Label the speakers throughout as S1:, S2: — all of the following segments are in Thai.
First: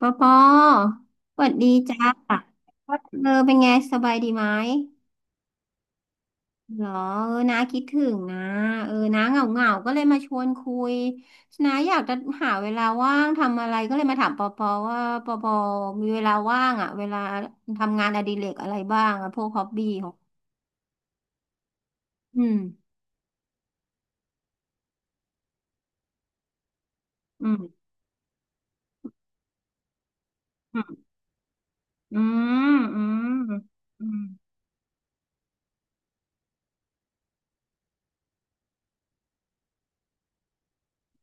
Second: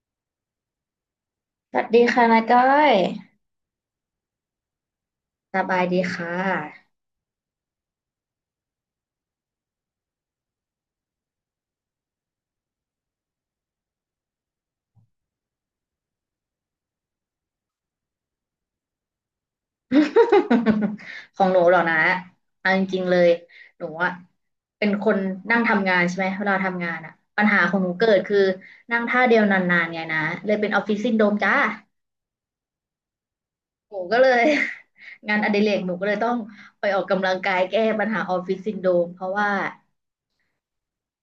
S1: ปอปอสวัสดี
S2: สวัส
S1: จ
S2: ดีค่ะ
S1: ้า
S2: นาก้อย
S1: เออเป็นไงสบายดีไหม
S2: สบายดีค่ะ
S1: เหรอเออน้าคิดถึงนะเออน้าเหงาเหงาก็เลยมาชวนคุยน้าอยากจะหาเวลาว่างทำอะไรก็เลยมาถามปอปอว่าปอปอมีเวลาว่างอ่ะเวลาทำงานอดิเรกอะไรบ้างอ่ะพวกฮอบบี้ของ
S2: ของหนูเหรอนะ
S1: อืม
S2: เอาจริงๆเลยหนูอะเป็นคนนั่งทำงานใช่ไหมเวลาทำงานอะปั
S1: อื
S2: ญหาของ
S1: ม
S2: หนูเกิดคือนั่งท่าเดียวนานๆไงนะเลยเป็น
S1: อื
S2: ออฟฟิศ
S1: ม
S2: ซินโดรมจ้า
S1: อืม
S2: หนู
S1: อื
S2: ก็
S1: ม
S2: เลย งานอดิเรกหนูก็เลยต้องไปออกกำลังกายแก้ปัญหาออฟฟิศซินโดรมเพราะว่า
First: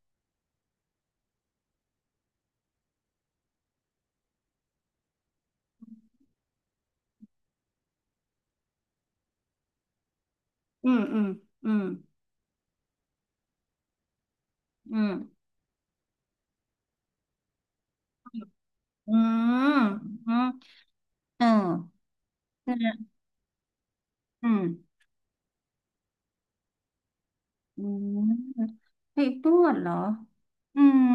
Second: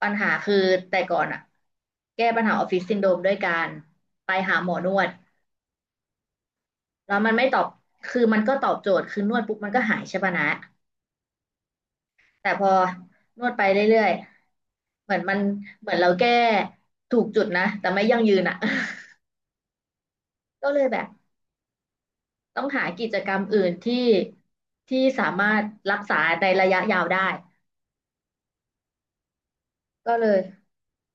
S2: ปัญหาคือแต่ก่อนอะแก้ปัญหาออฟฟิศซินโดรมด้วยการไปหาหมอนวด แล้วมันไม่ตอบ คือมันก็ตอบโจทย์ คือนวดปุ๊บมันก็หายใช่ปะนะ
S1: อืมอืมอืม
S2: แต่พอนวดไปเรื่อย
S1: อื
S2: ๆ
S1: ม
S2: เหมือนมันเหมือนเราแก้ถูกจุดนะ แต่ไม่ยั่งยืนอ่ะ
S1: อืมอืม
S2: ก็เลยแบบ
S1: อืม
S2: ต้อง
S1: อืม
S2: หา
S1: อื
S2: กิ
S1: ม
S2: จกรรมอื่นที่
S1: อืม
S2: ที่สามารถรักษาในระยะยาวได้
S1: อืมไปนวดเหรอ
S2: ก็เลย
S1: อืม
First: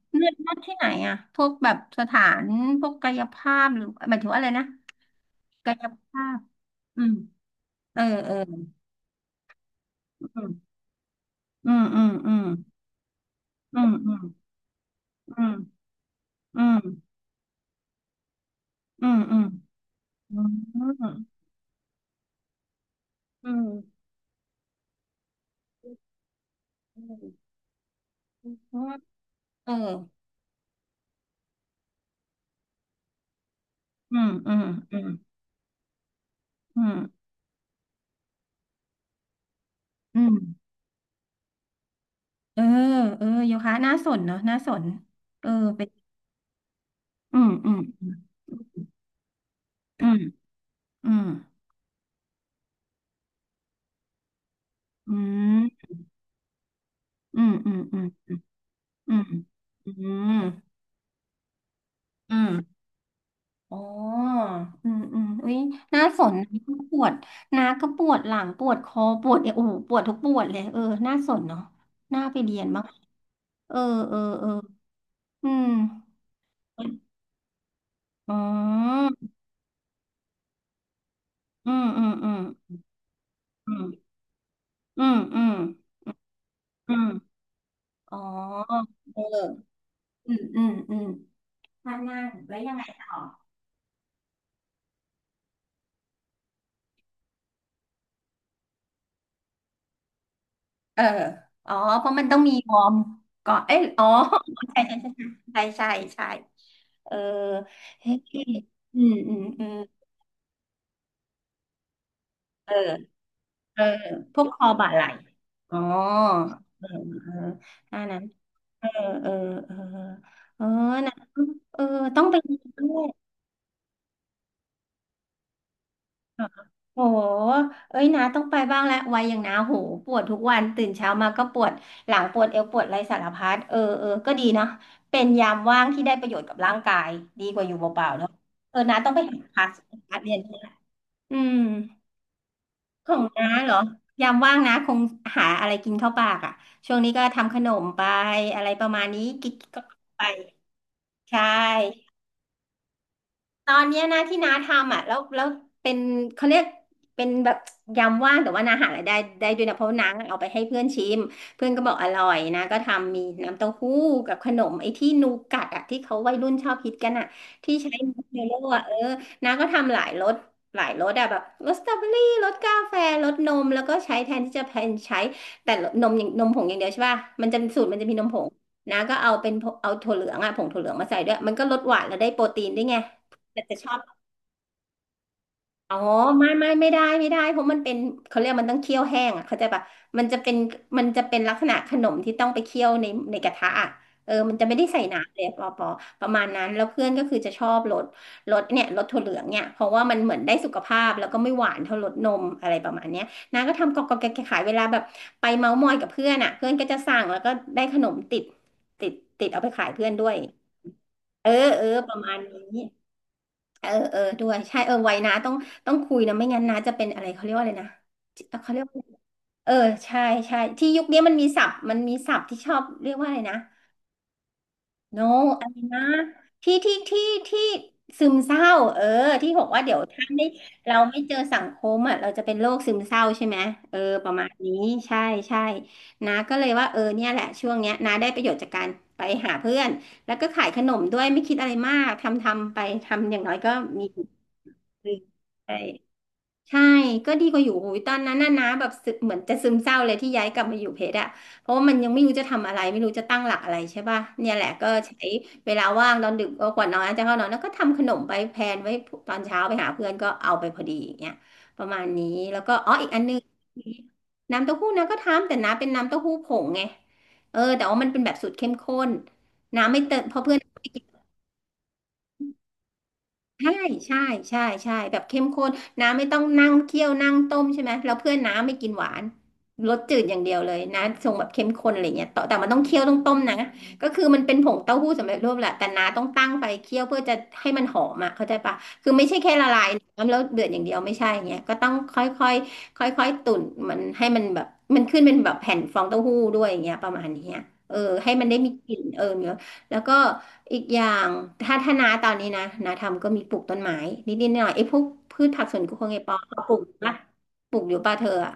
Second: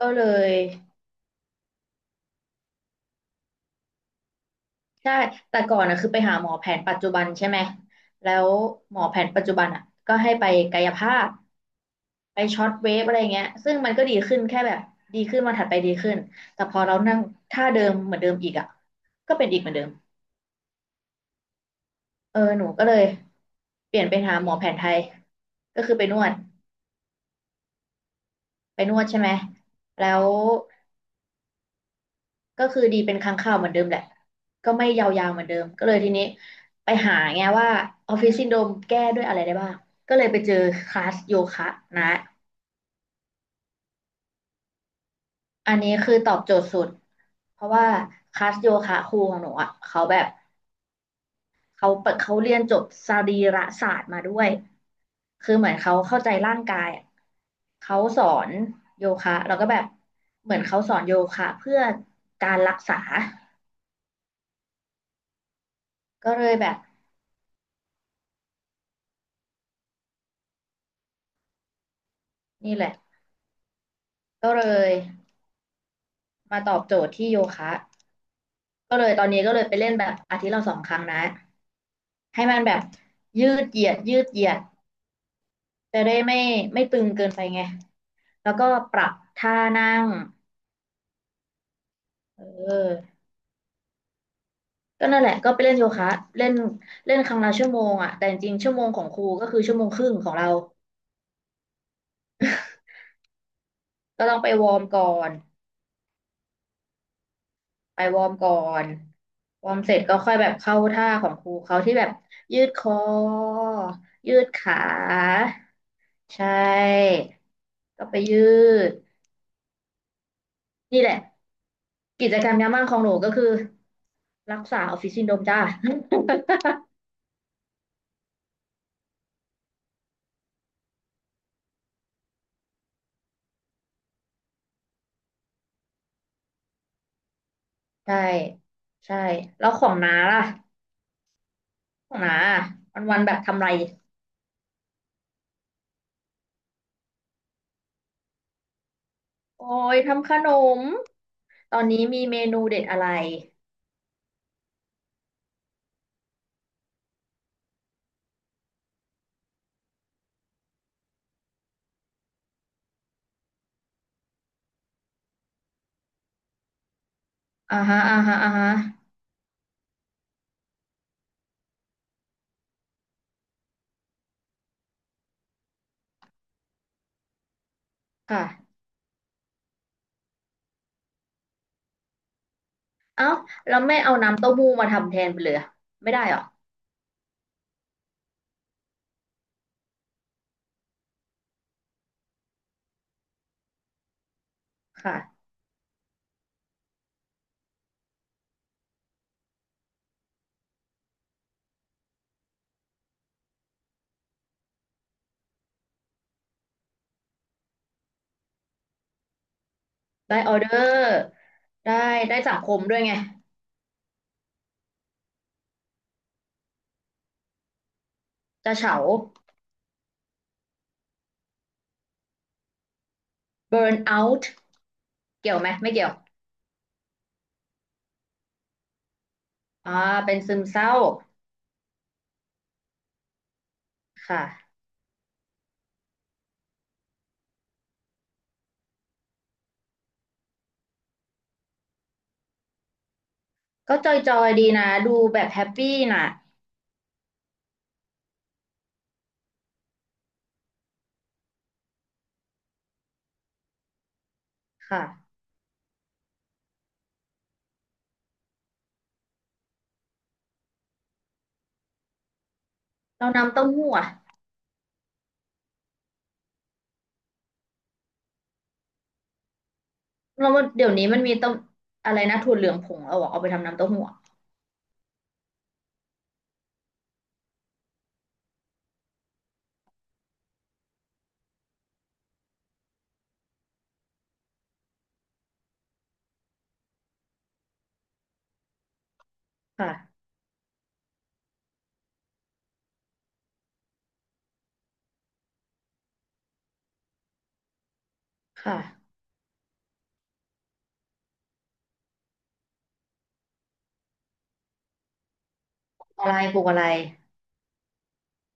S2: ก็
S1: น
S2: เล
S1: วดน
S2: ย
S1: วดที่ไหนอ่ะพวกแบบสถานพวกกายภาพหรือหมายถึงว่าอะไรนะ
S2: ใช่แต่
S1: กา
S2: ก่อ
S1: ย
S2: นนะคือไป
S1: ภา
S2: หา
S1: พ
S2: หมอแผนปัจ
S1: อื
S2: จุ
S1: ม
S2: บันใช่ไหม
S1: เออเอ
S2: แล้
S1: อ
S2: วหมอแผนปัจจุบันอ่ะก็ให้ไปกายภาพ
S1: อืมอืมอื
S2: ไป
S1: ม
S2: ช็อตเวฟอะไรเงี้ยซึ่ง
S1: อื
S2: มั
S1: ม
S2: นก็
S1: อื
S2: ดี
S1: ม
S2: ขึ้นแค่แบบดีขึ้น
S1: อื
S2: วั
S1: ม
S2: นถัดไปดีขึ้น
S1: อื
S2: แต่พ
S1: ม
S2: อเรานั่งท่าเดิมเหมือนเดิมอีกอ่ะ
S1: อืม
S2: ก็
S1: อืม
S2: เป็นอีกเหมือนเดิม
S1: อืมอื
S2: เออหนูก็เลย
S1: ม
S2: เปลี่ยนไปหาหมอแผนไทย ก็คือไปนวด
S1: เพ
S2: ไป
S1: ราะ
S2: น
S1: ว่า
S2: วดใช่ไหม
S1: เออ
S2: แล้ว ก็คือดีเป็นครั้งคราวเหมือนเดิมแหละ
S1: อืมอืม
S2: ก็ไม่
S1: อื
S2: ย
S1: ม
S2: าวๆเหมือนเดิม ก็เลยทีนี้
S1: อื
S2: ไป
S1: ม
S2: หาไงว่าออฟฟิศซินโดรมแก้ด้วยอะไรได้บ้าง ก็
S1: อื
S2: เลย
S1: ม
S2: ไปเจอคลาสโยคะนะ
S1: เออเออโยคะน่าสนเนาะน่าสนเออ
S2: อัน
S1: เป็น
S2: นี้คือตอบโจทย์สุด
S1: อืม
S2: เพ
S1: อื
S2: ราะ
S1: ม
S2: ว่าคลาสโยคะครูของหนูอ่ะเขา
S1: อื
S2: แบ
S1: ม
S2: บ
S1: อืม
S2: เขาเปิดเขาเรียนจบสรีระศาสตร์มาด้วย
S1: อื
S2: คือ
S1: ม
S2: เหมือนเขาเข้าใจร่างกายอะ
S1: อืมอืมอื
S2: เขา
S1: ม
S2: สอนโย
S1: อืม
S2: คะแล้วก็แบบ
S1: อืม
S2: เหมือนเขาสอนโยคะเพื่อ
S1: อื
S2: กา
S1: ม
S2: รรักษา
S1: อ๋ออืมอืมอุ้ยน่าส
S2: ก็
S1: น
S2: เลยแบบ
S1: นะปวดนะก็ปวดหลังปวดคอปวดเอวโอ้โหปวดทุกปวดเลยเออน่าสนเนาะน่าไปเรียน
S2: นี่
S1: มา
S2: แหละ
S1: กเออเออเออ
S2: ก็เลย
S1: อืม
S2: มาตอบโจทย์ที่โยคะ
S1: อ๋
S2: ก็
S1: อ
S2: เลยตอนนี้ก็เลยไปเล่นแบบอาทิตย์ละ2 ครั้งนะ
S1: อืมอืมอืม
S2: ให้มันแบบยืด
S1: อื
S2: เห
S1: ม
S2: ยียดยืดเหยียด
S1: อืมอืม
S2: จะได้ไม่
S1: อื
S2: ตึ
S1: ม
S2: งเกินไปไง
S1: อ๋อ
S2: แล้วก็ปรับ
S1: เอ
S2: ท่า
S1: อ
S2: นั่ง
S1: อืมอืมอืมถ้านั่งแล้วยังไง
S2: เออ
S1: ต่อ
S2: ก็นั่นแหละก็ไปเล่นโยคะเล่นเล่นครั้งละชั่วโมงอ่ะแต่จริงๆชั่วโมงของครูก็คือชั่วโมงครึ่งของเรา
S1: เอออ๋อ เพราะมันต้องมีวอร์มก่อนเอ้ยอ๋อ
S2: ก็ต้องไปวอร์มก่อน
S1: ใช่ใช่ใช่ใช่ใช่ใช่เออ
S2: ไป
S1: เฮ้
S2: วอร์มก่
S1: ย
S2: อน
S1: อืมอืมอื
S2: วอ
S1: ม
S2: ร์มเสร็จก็ค่อยแบบเข้าท่าของครูเขาที่แบบยืด
S1: เออ
S2: คอ
S1: เออ
S2: ยื
S1: พว
S2: ด
S1: กคอ
S2: ขา
S1: บ่าไหล่อ๋อ
S2: ใช่
S1: เออเอออั
S2: ก็
S1: น
S2: ไป
S1: นั้น
S2: ยื
S1: เออ
S2: ด
S1: เออเออเออ
S2: นี่แห
S1: นะ
S2: ละ
S1: เออต้อง
S2: กิ
S1: ไป
S2: จกร
S1: ดู
S2: รมยามว่า
S1: ด้
S2: งขอ
S1: ว
S2: ง
S1: ย
S2: หนูก็คือรักษาออฟฟิศซินโดรมจ้า
S1: โหเอ้ยนาต้องไปบ้างแล้ววัยอย่างนาโหปวดทุกวันตื่นเช้ามาก็ปวดหลังปวดเอวปวดอะไรสารพัดเออเออก็ดีนะเป็นยามว่างที่ได้ประโยชน์กับร่างกายดีกว่าอยู่เป ล่า
S2: ใช่
S1: ๆเนาะเออนาต้อง
S2: ใช่
S1: ไปหาคลา
S2: แล้
S1: ส
S2: วของ
S1: ค
S2: น้า
S1: ลาสเรียน
S2: ล่ะ
S1: อืม
S2: ของน้าวัน
S1: ขอ
S2: วัน
S1: ง
S2: ๆแบบ
S1: น้า
S2: ทำอะไร
S1: เหรอยามว่างนะคงหาอะไรกินเข้าปากอ่ะช่วงนี้ก็ทำขนมไปอะไรประมาณนี้กิ๊ก
S2: โอ้
S1: ๆก็
S2: ย
S1: ไป
S2: ทำขนม
S1: ใช่
S2: ตอนนี้มีเมนูเด็ดอะไร
S1: ตอนเนี้ยนะที่น้าทำอ่ะแล้วเป็นเขาเรียกเป็นแบบยำว่างแต่ว่าน้าหารายได้ได้ด้วยนะเพราะว่าน้าเอาไปให้เพื่อนชิมเพื่อนก็บอกอร่อยนะก็ทำมีน้ำเต้าหู้กับขนมไอ้ที่นูกัดอ่ะที่เขาวัยรุ่นชอบฮิตกันอ่ะที่
S2: อ่า
S1: ใช้
S2: ฮะอ่า
S1: มัช
S2: ฮะ
S1: เมล
S2: อ่า
S1: โล่
S2: ฮะ
S1: อ่ะเออน้าก็ทำหลายรสหลายรสอ่ะแบบรสสตรอเบอรี่รสกาแฟรสนมแล้วก็ใช้แทนที่จะเป็นใช้แต่นมอย่างนมผงอย่างเดียวใช่ป่ะมันจะสูตรมันจะมีนมผ
S2: ค่ะ
S1: งนะก็เอาเป็นเอาถั่วเหลืองอะผงถั่วเหลืองมาใส่ด้วยมันก็ลดหวานแล้วได้โปรตีนด้วยไง
S2: เอ้า
S1: แต่
S2: แล้
S1: จะ
S2: ว
S1: ชอ
S2: ไม่
S1: บ
S2: เอาน้ำเต้าหู้มาทำแทนไปเลยอะ
S1: อ๋อ
S2: ไม่ได้เหรอ
S1: ไม่ได้เพราะมันเป็นเขาเรียกมันต้องเคี่ยวแห้งอ่ะเข้าใจปะมันจะเป็นมันจะเป็นลักษณะขนมที่ต้องไปเคี่ยวในในกระทะอ่ะเออมันจะไม่ได้ใส่น้ำเลย
S2: ค่ะ
S1: ปอปอประมาณนั้นแล้วเพื่อนก็คือจะชอบรสรสเนี่ยรสถั่วเหลืองเนี่ยเพราะว่ามันเหมือนได้สุขภาพแล้วก็ไม่หวานเท่ารสนมอะไรประมาณเนี้ยนางก็ทำกอกกอกแกะขายเวลาแบบไปเมาท์มอยกับเพื่อนอ่ะเพื่อนก็จะสั่งแล้วก็ได้ขนมติดติดติดเอาไปขายเพื่อนด้วย
S2: ได้ออเดอร์
S1: เออเอ
S2: ได้
S1: อประมา
S2: ได้
S1: ณ
S2: สังคม
S1: นี้
S2: ด้วยไง
S1: เออเออด้วยใช่เออไว้นะต้องต้องคุยนะไม่งั้นนะจะเป็นอะไรเขาเรียกว่าอะไรนะเขา
S2: จะ
S1: เรียกว่า
S2: เฉา
S1: อะไรเออใช่ใช่ที่ยุคนี้มันมีศัพท์มันมีศัพท์ที่ชอบเรียกว่าอะไรนะ
S2: เบิร์นเอา u ์
S1: โน
S2: เกี่ยว
S1: อะ
S2: ไหม
S1: ไร
S2: ไม่
S1: นะ
S2: เกี่ยว
S1: ที่ที่ที่ที่ซึมเศร้าเออที่บอกว่า
S2: อ่า
S1: เดี๋ยวถ้า
S2: เป็น
S1: ไม่
S2: ซึมเศร้า
S1: เราไม่เจอสังคมอ่ะเราจะเป็นโรคซึมเศร้าใช่ไหมเออป
S2: ค
S1: ระมาณนี้
S2: ่ะ
S1: ใช่ใช่นะก็เลยว่าเออเนี่ยแหละช่วงเนี้ยนาได้ประโยชน์จากการไปหาเพื่อนแล้วก็ขายขนมด้วยไม่คิดอะไรมากทำทำไปทำอย่างน้อยก็
S2: ก็
S1: มี
S2: จอยๆดีนะ
S1: ใช
S2: ดูแบบแฮป
S1: ่
S2: ปี้น่ะ
S1: ใช่ก็ดีกว่าอยู่โอ้ยตอนนั้นน่ะนะแบบซึเหมือนจะซึมเศร้าเลยที่ย้ายกลับมาอยู่เพชรอะเพราะว่ามันยังไม่รู้จะทำอะไรไม่รู้จะตั้งหลักอะไรใช่ป่ะเนี่ยแหละก็ใช้
S2: ค่ะ
S1: เวลาว่างตอนดึกก็ก่อนนอนจะเข้านอนแล้วก็ทำขนมไปแพลนไว้ตอนเช้าไปหาเพื่อนก็เอาไปพอดีอย่างเงี้ยประมาณนี้แล้วก็อ๋ออีกอัน
S2: เรา
S1: นึง
S2: น้ำเต้าหู้อ่ะ
S1: น้ำเต้าหู้นะก็ทำแต่น้ำเป็นน้ำเต้าหู้ผงไงเออแต่ว่ามันเป็นแบบสูตรเข้มข้นน้ำไม่เติมเพราะ
S2: เรา
S1: เพื่อน
S2: เดี๋ยวนี้มันมีเต้าอะไรนะถั่วเหลืองผงเอาอะเอาไปทำ
S1: ใช่
S2: น้ำเต้าหู้อะ
S1: ใช่ ใช่ ใช่ แบบเข้มข้นน้าไม่ต้องนั่งเคี่ยว นั่งต้มใช่ไหม แล้วเพื่อนน้าไม่กินหวานรสจืดอย่างเดียวเลยน้าทรงแบบเข้มข้นอะไรเงี้ยต่อแต่มันต้องเคี่ยวต้องต้มนะก็คือมันเป็นผงเต้าหู้สำเร็จรูปแหละแต่น้าต้องตั้งไฟเคี่ยวเพื่อจะให้มันหอมอ่ะเข้าใจปะคือไม่ใช่แค่ละลาย
S2: ค่ะ
S1: น้ำแล้วเดือดอย่างเดียวไม่ใช่อย่างเงี้ยก็ต้องค่อยค่อยๆตุ๋นมันให้มันแบบมันขึ้นเป็นแบบแผ่นฟองเต้าหู้ด้วยอย่างเงี้ยประมาณเนี้ยเออให้มันได้มี
S2: ค่ะ
S1: กลิ่นเออเนื้อแล้วก็ อีกอย่างถ้านาตอนนี้นะนาทำก็มีปลูกต้นไม้นิดๆหน่อยๆไอ้พวกพืชผักสวนครัว
S2: ปลูก
S1: ไง
S2: อะ
S1: ปอ
S2: ไรป
S1: เขา
S2: ลูก
S1: ปลู
S2: อะ
S1: ก
S2: ไร
S1: ปะปลูกอยู่ปะเธออะ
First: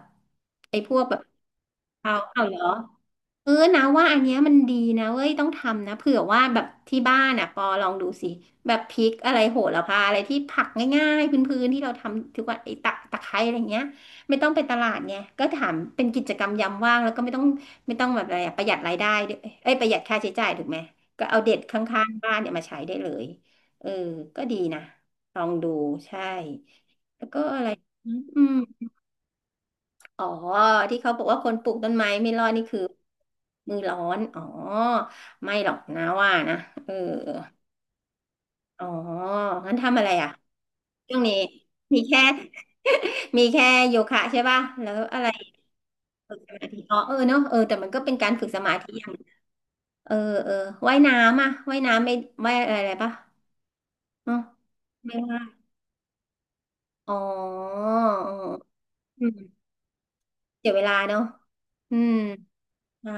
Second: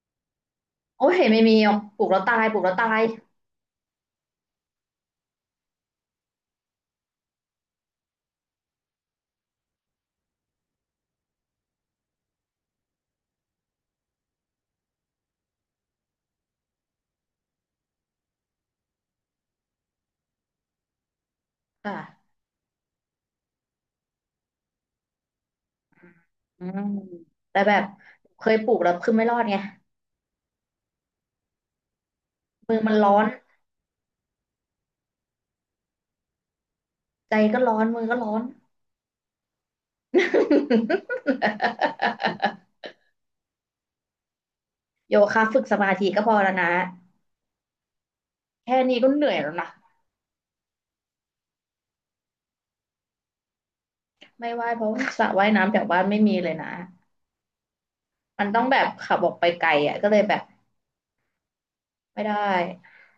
S1: ไอ้พวก
S2: โอ้
S1: แบ
S2: ย
S1: บ
S2: ไม่มีหรอกปลูก
S1: เอา
S2: แล้วตา
S1: เอา
S2: ย
S1: เห
S2: ป
S1: ร
S2: ลู
S1: อ
S2: กแล้วตาย
S1: เออนะว่าอันเนี้ยมันดีนะเว้ยต้องทำนะเผื่อว่าแบบที่บ้านอ่ะปอลองดูสิแบบพริกอะไรโหระพาอะไรที่ผักง่ายๆพื้นๆที่เราทำทุกวันไอ้ตะไคร้อะไรเงี้ยไม่ต้องไปตลาดไงก็ถามเป็นกิจกรรมยามว่างแล้วก็ไม่ต้องไม่ต้องแบบอะไรอะประหยัดรายได้ด้วยเอ้ยประหยัดค่าใช้จ่ายถูกไหมก็เอาเด็ดข้างๆบ้า
S2: ค่ะ
S1: นเนี่ยมาใช้ได้เลยเออก็ดีนะลองดูใช่
S2: อืม
S1: แล้วก็
S2: แต่
S1: อะไร
S2: แบบ
S1: อื
S2: เค
S1: ม
S2: ยปลูกแล้วคือไม่รอดไง
S1: อ๋อที่เขาบอกว่าคนปลูกต้นไม้ไม่รอดนี่
S2: มื
S1: คือ
S2: อมันร้อน
S1: มือร้อนอ๋อไม่หรอกนะว่านะเออ
S2: ใจก็ร้อนมือก็ร้อน
S1: อ๋องั้นทำอะไรอ่ะช่วงนี้มีแค่ มีแค่โยคะใช่ป่ะแล้ว
S2: โย
S1: อะไร
S2: คะฝึกสมาธิก็พ
S1: ฝึ
S2: อ
S1: กส
S2: แล้ว
S1: มา
S2: นะ
S1: ธิอ๋อเออเนอะเออแต่มันก็เป็นการฝึกสมา
S2: แค่
S1: ธิ
S2: นี้
S1: อย่า
S2: ก็
S1: ง
S2: เหนื่อยแล้วนะ
S1: เออเออว่ายน้ำอ่ะว่ายน้ำไม่ว่ายอะไรป่ะอ๋อ
S2: ไม่ว่ายเพราะ
S1: ไม่
S2: สระ
S1: ว่าย
S2: ว่ายน้ำแถวบ้านไม่มีเลยนะ
S1: อ๋อเออ
S2: มันต้องแบบขับ
S1: อื
S2: ออก
S1: ม
S2: ไปไกลอ่ะก็เลยแบบ
S1: เสียเวลาเนอะอืม
S2: ไม่ได้
S1: ใช่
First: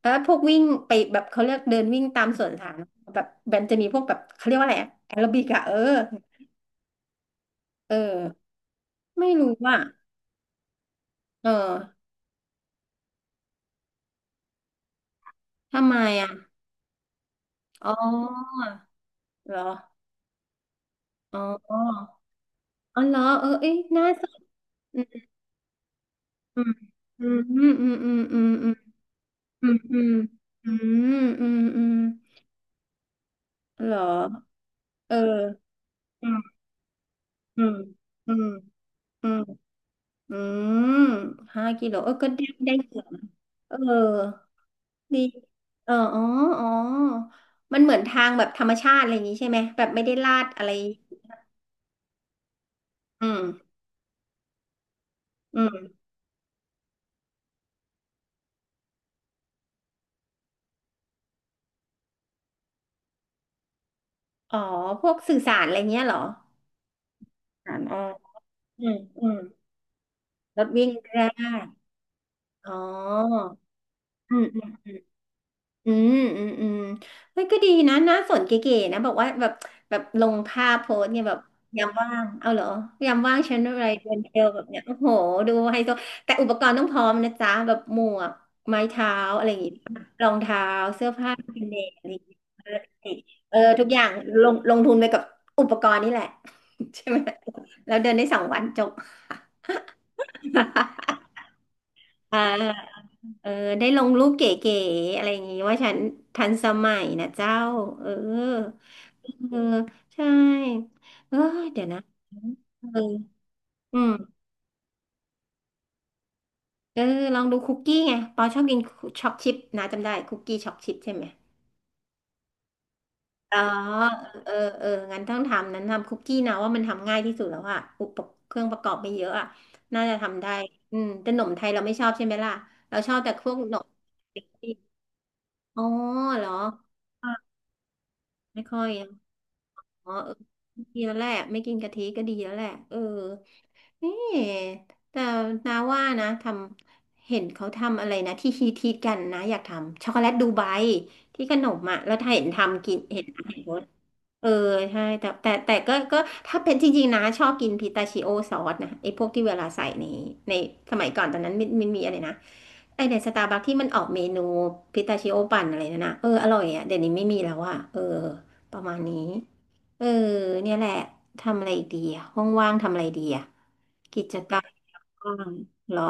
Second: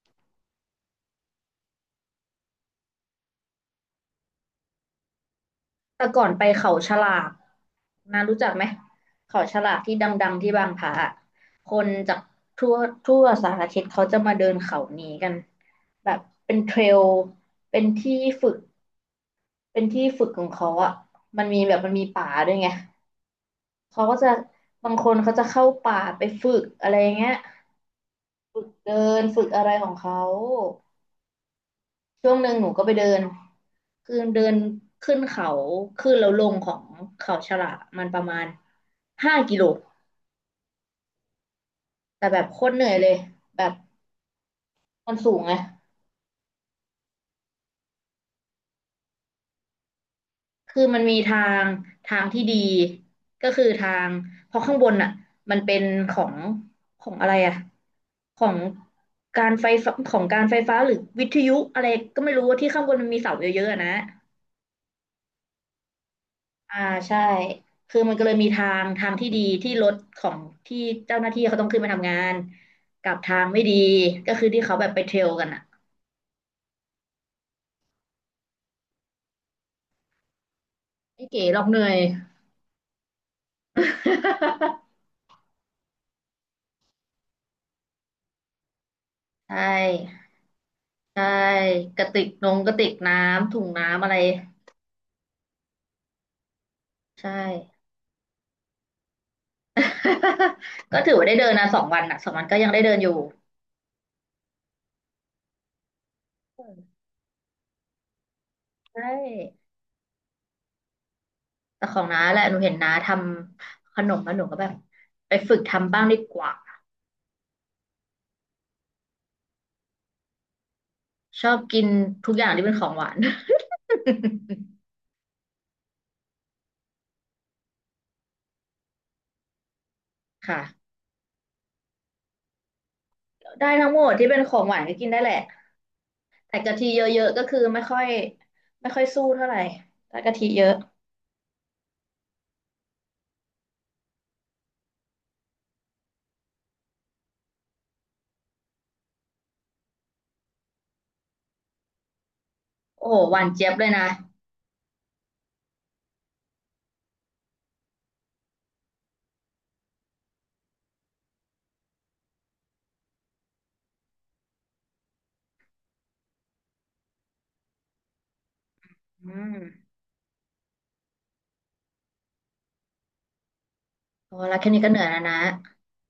S1: แล้วพวกวิ่งไปแบบเขาเรียกเดินวิ่งตามสวนสาธารณะแบบแบนจะมีพวกแบบเขาเรียกว่าอะไรอะแอโรบิกอะเออ
S2: แต่ก่อนไปเขาฉลาก
S1: เออ
S2: นารู้จักไหม
S1: ไม่
S2: เขา
S1: รู้
S2: ฉลา
S1: อ่ะ
S2: กที่ดังๆที่บางพระอะ
S1: เออ
S2: คนจากทั่วทั่วสารทิศเขาจะมาเดินเขานี้กัน
S1: ทำไม
S2: แบบ
S1: อะ
S2: เป็นเทรลเป็น
S1: อ๋อ
S2: ที่ฝึก
S1: เหรอ
S2: เป็นที่ฝึกของเขาอ่ะ
S1: อ๋อ
S2: มันมีแบ
S1: อ๋
S2: บมันมีป่าด้วยไง
S1: อเหรอเออเอ้ย
S2: เขา
S1: น่า
S2: ก็
S1: ส
S2: จะ
S1: น
S2: บาง
S1: อื
S2: คนเขาจะเข้าป่าไปฝึ
S1: มอื
S2: ก
S1: ม
S2: อะไรอย่าง
S1: อื
S2: เงี้ย
S1: มอืมอืมอืม
S2: ฝึ
S1: อื
S2: ก
S1: ม
S2: เดินฝึกอะ
S1: อื
S2: ไร
S1: ม
S2: ของ
S1: อืม
S2: เขา
S1: อืมอืมอืม
S2: ช่วงหนึ่งหนูก็ไปเดิน
S1: เหรอ
S2: คือเดิน
S1: เออ
S2: ขึ้นเขาขึ้นแล้
S1: อื
S2: วล
S1: ม
S2: งของเขาฉ
S1: อื
S2: ลา
S1: ม
S2: มันประ
S1: อื
S2: มา
S1: ม
S2: ณ
S1: อื
S2: ห้า
S1: ม
S2: กิโล
S1: อืม5 กิโลเออ
S2: แต่
S1: ก็
S2: แบ
S1: ได้
S2: บโค
S1: ได้
S2: ตรเหนื่อย
S1: เกือบ
S2: เลยแบ
S1: เอ
S2: บ
S1: อ
S2: มัน
S1: ดี
S2: สูงไง
S1: เอออ๋ออ๋อ มันเหมือนทางแบบธรรมชาติอะไรอย่างนี้ใช่ไหม แบบไม่ได้ลาดอะไร
S2: คือมันมีงทางที่ดี
S1: อืม
S2: ก็คือทางเพราะข้างบนอ่ะมั
S1: อื
S2: นเป็น
S1: ม
S2: ของของอะไรอ่ะของการไฟฟ้าของการไฟฟ้าหรือวิทยุอะไรก็ไม่รู้ว่าที่ข้างบนมันมีเสาเยอะๆอะนะ
S1: อ๋อ พวกสื่อสารอะไรเงี้ยเหรอ
S2: อ่าใช่
S1: สาร
S2: คื
S1: อ๋
S2: อ
S1: อ
S2: มันก็เลยมีทาง
S1: อืม
S2: ทาง
S1: อื
S2: ที่
S1: ม
S2: ดีที่รถของ
S1: รถ
S2: ที่
S1: วิ่ง
S2: เจ้า
S1: ได้
S2: หน้าที่เขาต้องขึ้นมาทำงาน
S1: อ๋
S2: กับทา
S1: อ
S2: งไม่ดีก็
S1: อืม
S2: คือ
S1: อื
S2: ที่
S1: ม
S2: เขาแบบไปเทรลกันอ่ะ
S1: อืมอืมอืมเฮ้ยก็ดีนะน่าสนเก๋ๆนะบอกว่าแบบแบบลงภาพโพสต์เนี่ย
S2: ไม่
S1: แบบ
S2: เก๋หรอกเห
S1: ยา
S2: นื่
S1: ม
S2: อย
S1: ว่างเอาเหรอยามว่างฉันอะไรเดินเทรลแบบเนี้ยโอ้โหดูไฮโซแต่อุปกรณ์ต้องพร้อมนะจ๊ะแบบหมวกไม้เท้าอะไร อย่าง
S2: ใช่
S1: งี้รองเท้าเสื้อ
S2: ใช่
S1: ผ้ากันแดด
S2: ก
S1: อะ
S2: ระ
S1: ไรอ
S2: ติ
S1: ย่าง
S2: กน
S1: งี้
S2: งกระติกน้ำ
S1: เออ
S2: ถุง
S1: ทุกอ
S2: น้ำ
S1: ย่าง
S2: อะไร
S1: ลงลงทุนไปกับอุปกรณ์นี่แหละ ใช่ไหม
S2: ใช่
S1: แล้วเดินได้สองวันจบ
S2: ก็ถื อว่าได้เดินนะ2 วันอ่ะสอง
S1: อ่า
S2: วันก็ยังได้เดินอยู่
S1: เออได้ลงรูปเก๋ๆอะไรอย่างงี้ว่าฉันทันสมัยนะเจ้าเออ
S2: ใช
S1: เออ
S2: ่
S1: ใช่เออเดี๋
S2: แต่
S1: ยว
S2: ข
S1: นะ
S2: องน้าแหละหนูเห็น
S1: เอ
S2: น้า
S1: อ
S2: ทำข
S1: อืม
S2: นมแล้วหนูก็แบบไปฝึกทำบ้างดีกว่า
S1: เออลองดูคุกกี้ไงปอชอบกินช็อกชิพนะจำได้คุกกี้ช็อกชิพใช่ไหม
S2: ชอบกินทุกอย่างที่เป็นของหวาน
S1: อ๋อเออเอองั้นต้องทำนั้นทำคุกกี้นะว่ามันทำง่ายที่สุดแล้วอะอุปกรณ์เครื่องประกอบไม่เยอะอะน่าจะทำได้
S2: ค่ะ
S1: อืมแต่หนมไทยเราไม่ชอบใช่ไหมล่ะเราชอบแต่พวก
S2: ได้
S1: หนม
S2: ทั้งหมดที่เป็นของหวานก็กินได้แหละ
S1: อ๋อเหรอ
S2: แต่กะทิเยอะๆก็คือไม่ค่อย
S1: ไม่ค่อ
S2: ไม่
S1: ย
S2: ค่อย
S1: นะ
S2: สู้เท่าไหร่
S1: อ๋อ
S2: ถ้ากะทิเยอะ
S1: เออดีแล้วแหละไม่กินกะทิก็ดีแล้วแหละ เออนี่แต่นาว่านะ ทำ เห็นเขาทำอะไรนะ ที่ฮิตกันนะ อยากทำ ช็อกโกแลตดูไบที่ขนมอ่ะแล้วถ้าเห็นทำกิน
S2: โอ้โหหวาน
S1: เห็น
S2: เจี๊ยบเลยนะ
S1: เออใช่แต่ก็ถ้าเป็นจริงๆนะชอบกินพิตาชิโอซอสนะไอ้พวกที่เวลาใส่ในสมัยก่อนตอนนั้นมันมีอะไรนะไอ้ในสตาร์บัคที่มันออกเมนูพิตาชิโอปั่นอะไรนั่นนะเอออร่อยอ่ะเดี๋ยวนี้ไม่มีแล้วอ่ะเออประมาณนี้
S2: อืม
S1: เออเนี่ยแหละทำอะไรอีกดีอะห้องว่างๆทำอะไรดีอะกิ
S2: พ
S1: จ
S2: อ
S1: ก
S2: แล้วแค่
S1: ร
S2: นี้ก็เหนื่อยแล้ว
S1: อ่า
S2: นะ
S1: เหรอ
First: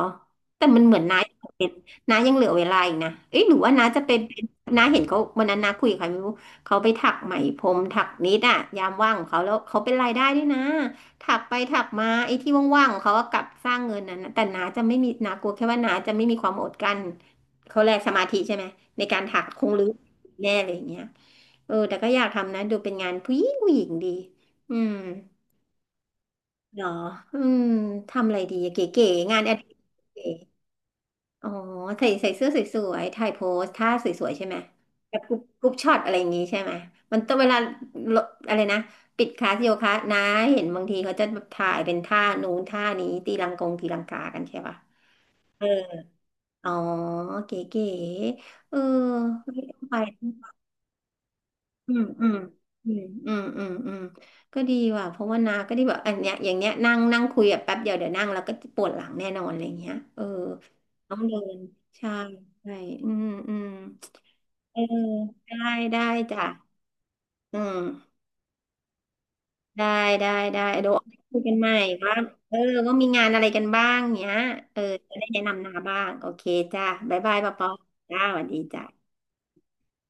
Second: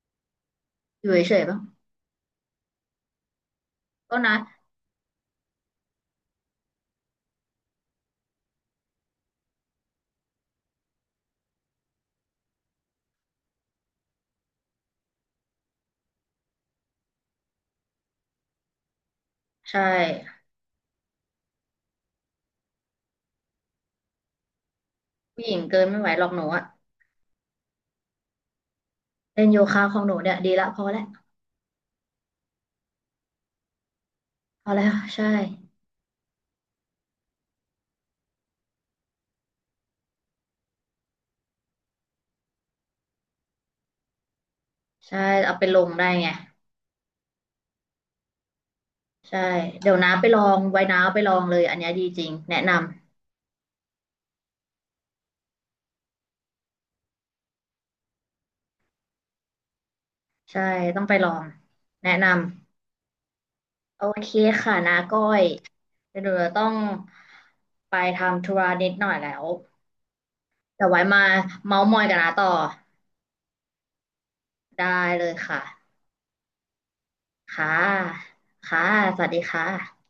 S1: แต่มันเหมือน
S2: อยู่
S1: น้า
S2: เฉย
S1: ยั
S2: ๆ
S1: ง
S2: บ้าง
S1: เป็นน้ายังเหลือเวลาอีกนะเอ้ยหรือว่าน้าจะ
S2: ก็นะ
S1: เป็นน้าเห็นเขาวันนั้นน้าคุยกับใครไม่รู้เขาไปถักไหมพรมถักนิดอะยามว่างของเขาแล้วเขาเป็นรายได้ด้วยนะถักไปถักมาไอ้ที่ว่างๆของเขาก็กลับสร้างเงินนั้นนะแต่น้าจะไม่มีน้ากลัวแค่ว่าน้าจะไม่มีความอดกลั้นเขาแลกสมาธิใช่ไหมในการถักคง
S2: ใช่
S1: รู้อแน่เลยอย่างเงี้ยเออแต่ก็อยากทำนะดูเป็นงานผู้หญิงผู้หญิงดีอืม
S2: ผู้หญิงเกินไม่ไหวหรอกหนูอะ
S1: เหรออืมทำอะไรดีเก๋ๆงาน
S2: เล่น
S1: อ
S2: โย
S1: ดิ
S2: คะของหนู
S1: เร
S2: เนี่ย
S1: ก
S2: ดีละพอแล้ว
S1: อ๋อใส่เสื้อสวยๆถ่ายโพสท่าสวยๆใช่ไหม
S2: พอแล้ว
S1: แบบ
S2: ใช่
S1: กรุ๊ปช็อตอะไรอย่างงี้ใช่ไหม มันต้องเวลาลดอะไรนะ ปิดคลาสโยคะนะเห็นบางทีเขาจะแบบถ่ายเป็นท่านู้นท่านี้ตีลังกงตีลังกากันใช่ปะ
S2: ใช่เอา
S1: เอ
S2: ไป
S1: อ
S2: ลงได้ไง
S1: อ๋อ เก๋ๆเออ
S2: ใช่
S1: ไม่ต้อง
S2: เดี๋ย
S1: ไป
S2: วน้าไปลองไว้น้าเอาไปลองเลยอันเนี้
S1: อื
S2: ย
S1: ม
S2: ดีจ
S1: อื
S2: ริง
S1: ม
S2: แนะน
S1: อืมอืมอืมอืมก็ดีว่ะเพราะว่านาก็ได้แบบอันเนี้ยอย่างเนี้ยนั่งนั่งคุยแบบแป๊บเดียวเดี๋ยวนั่งแล้วก็ปวดหลังแน่นอนอะไรเงี้ยเออ
S2: ำใช่ต้อง
S1: ต้
S2: ไป
S1: อง
S2: ลอ
S1: เดิ
S2: ง
S1: นใช่
S2: แนะ
S1: ใช่
S2: นำ
S1: อืมอืม
S2: โอเคค่ะ
S1: เออ
S2: นาก้อย
S1: ได้ได้
S2: เดี๋ยวหนู
S1: จ้ะ
S2: จะต้อง
S1: อืม
S2: ไปทำธุระนิดหน่อยแล้ว
S1: ได้ได้ได้
S2: แต่
S1: เดี๋ยว
S2: ไว้มา
S1: คุยกันใหม่
S2: เม้าท์มอย
S1: ว่า
S2: กันนะต่อ
S1: เออว่ามีงานอะไรกันบ้างเนี้ยเออ
S2: ได้
S1: จะ
S2: เล
S1: ได้
S2: ย
S1: แนะ
S2: ค่ะ
S1: นำนาบ้างโอเคจ้ะบ๊ายบายปอปอ
S2: ค่ะ
S1: จ้าสวัสดี
S2: ค่ะ
S1: จ้ะ
S2: สวัสดีค่ะ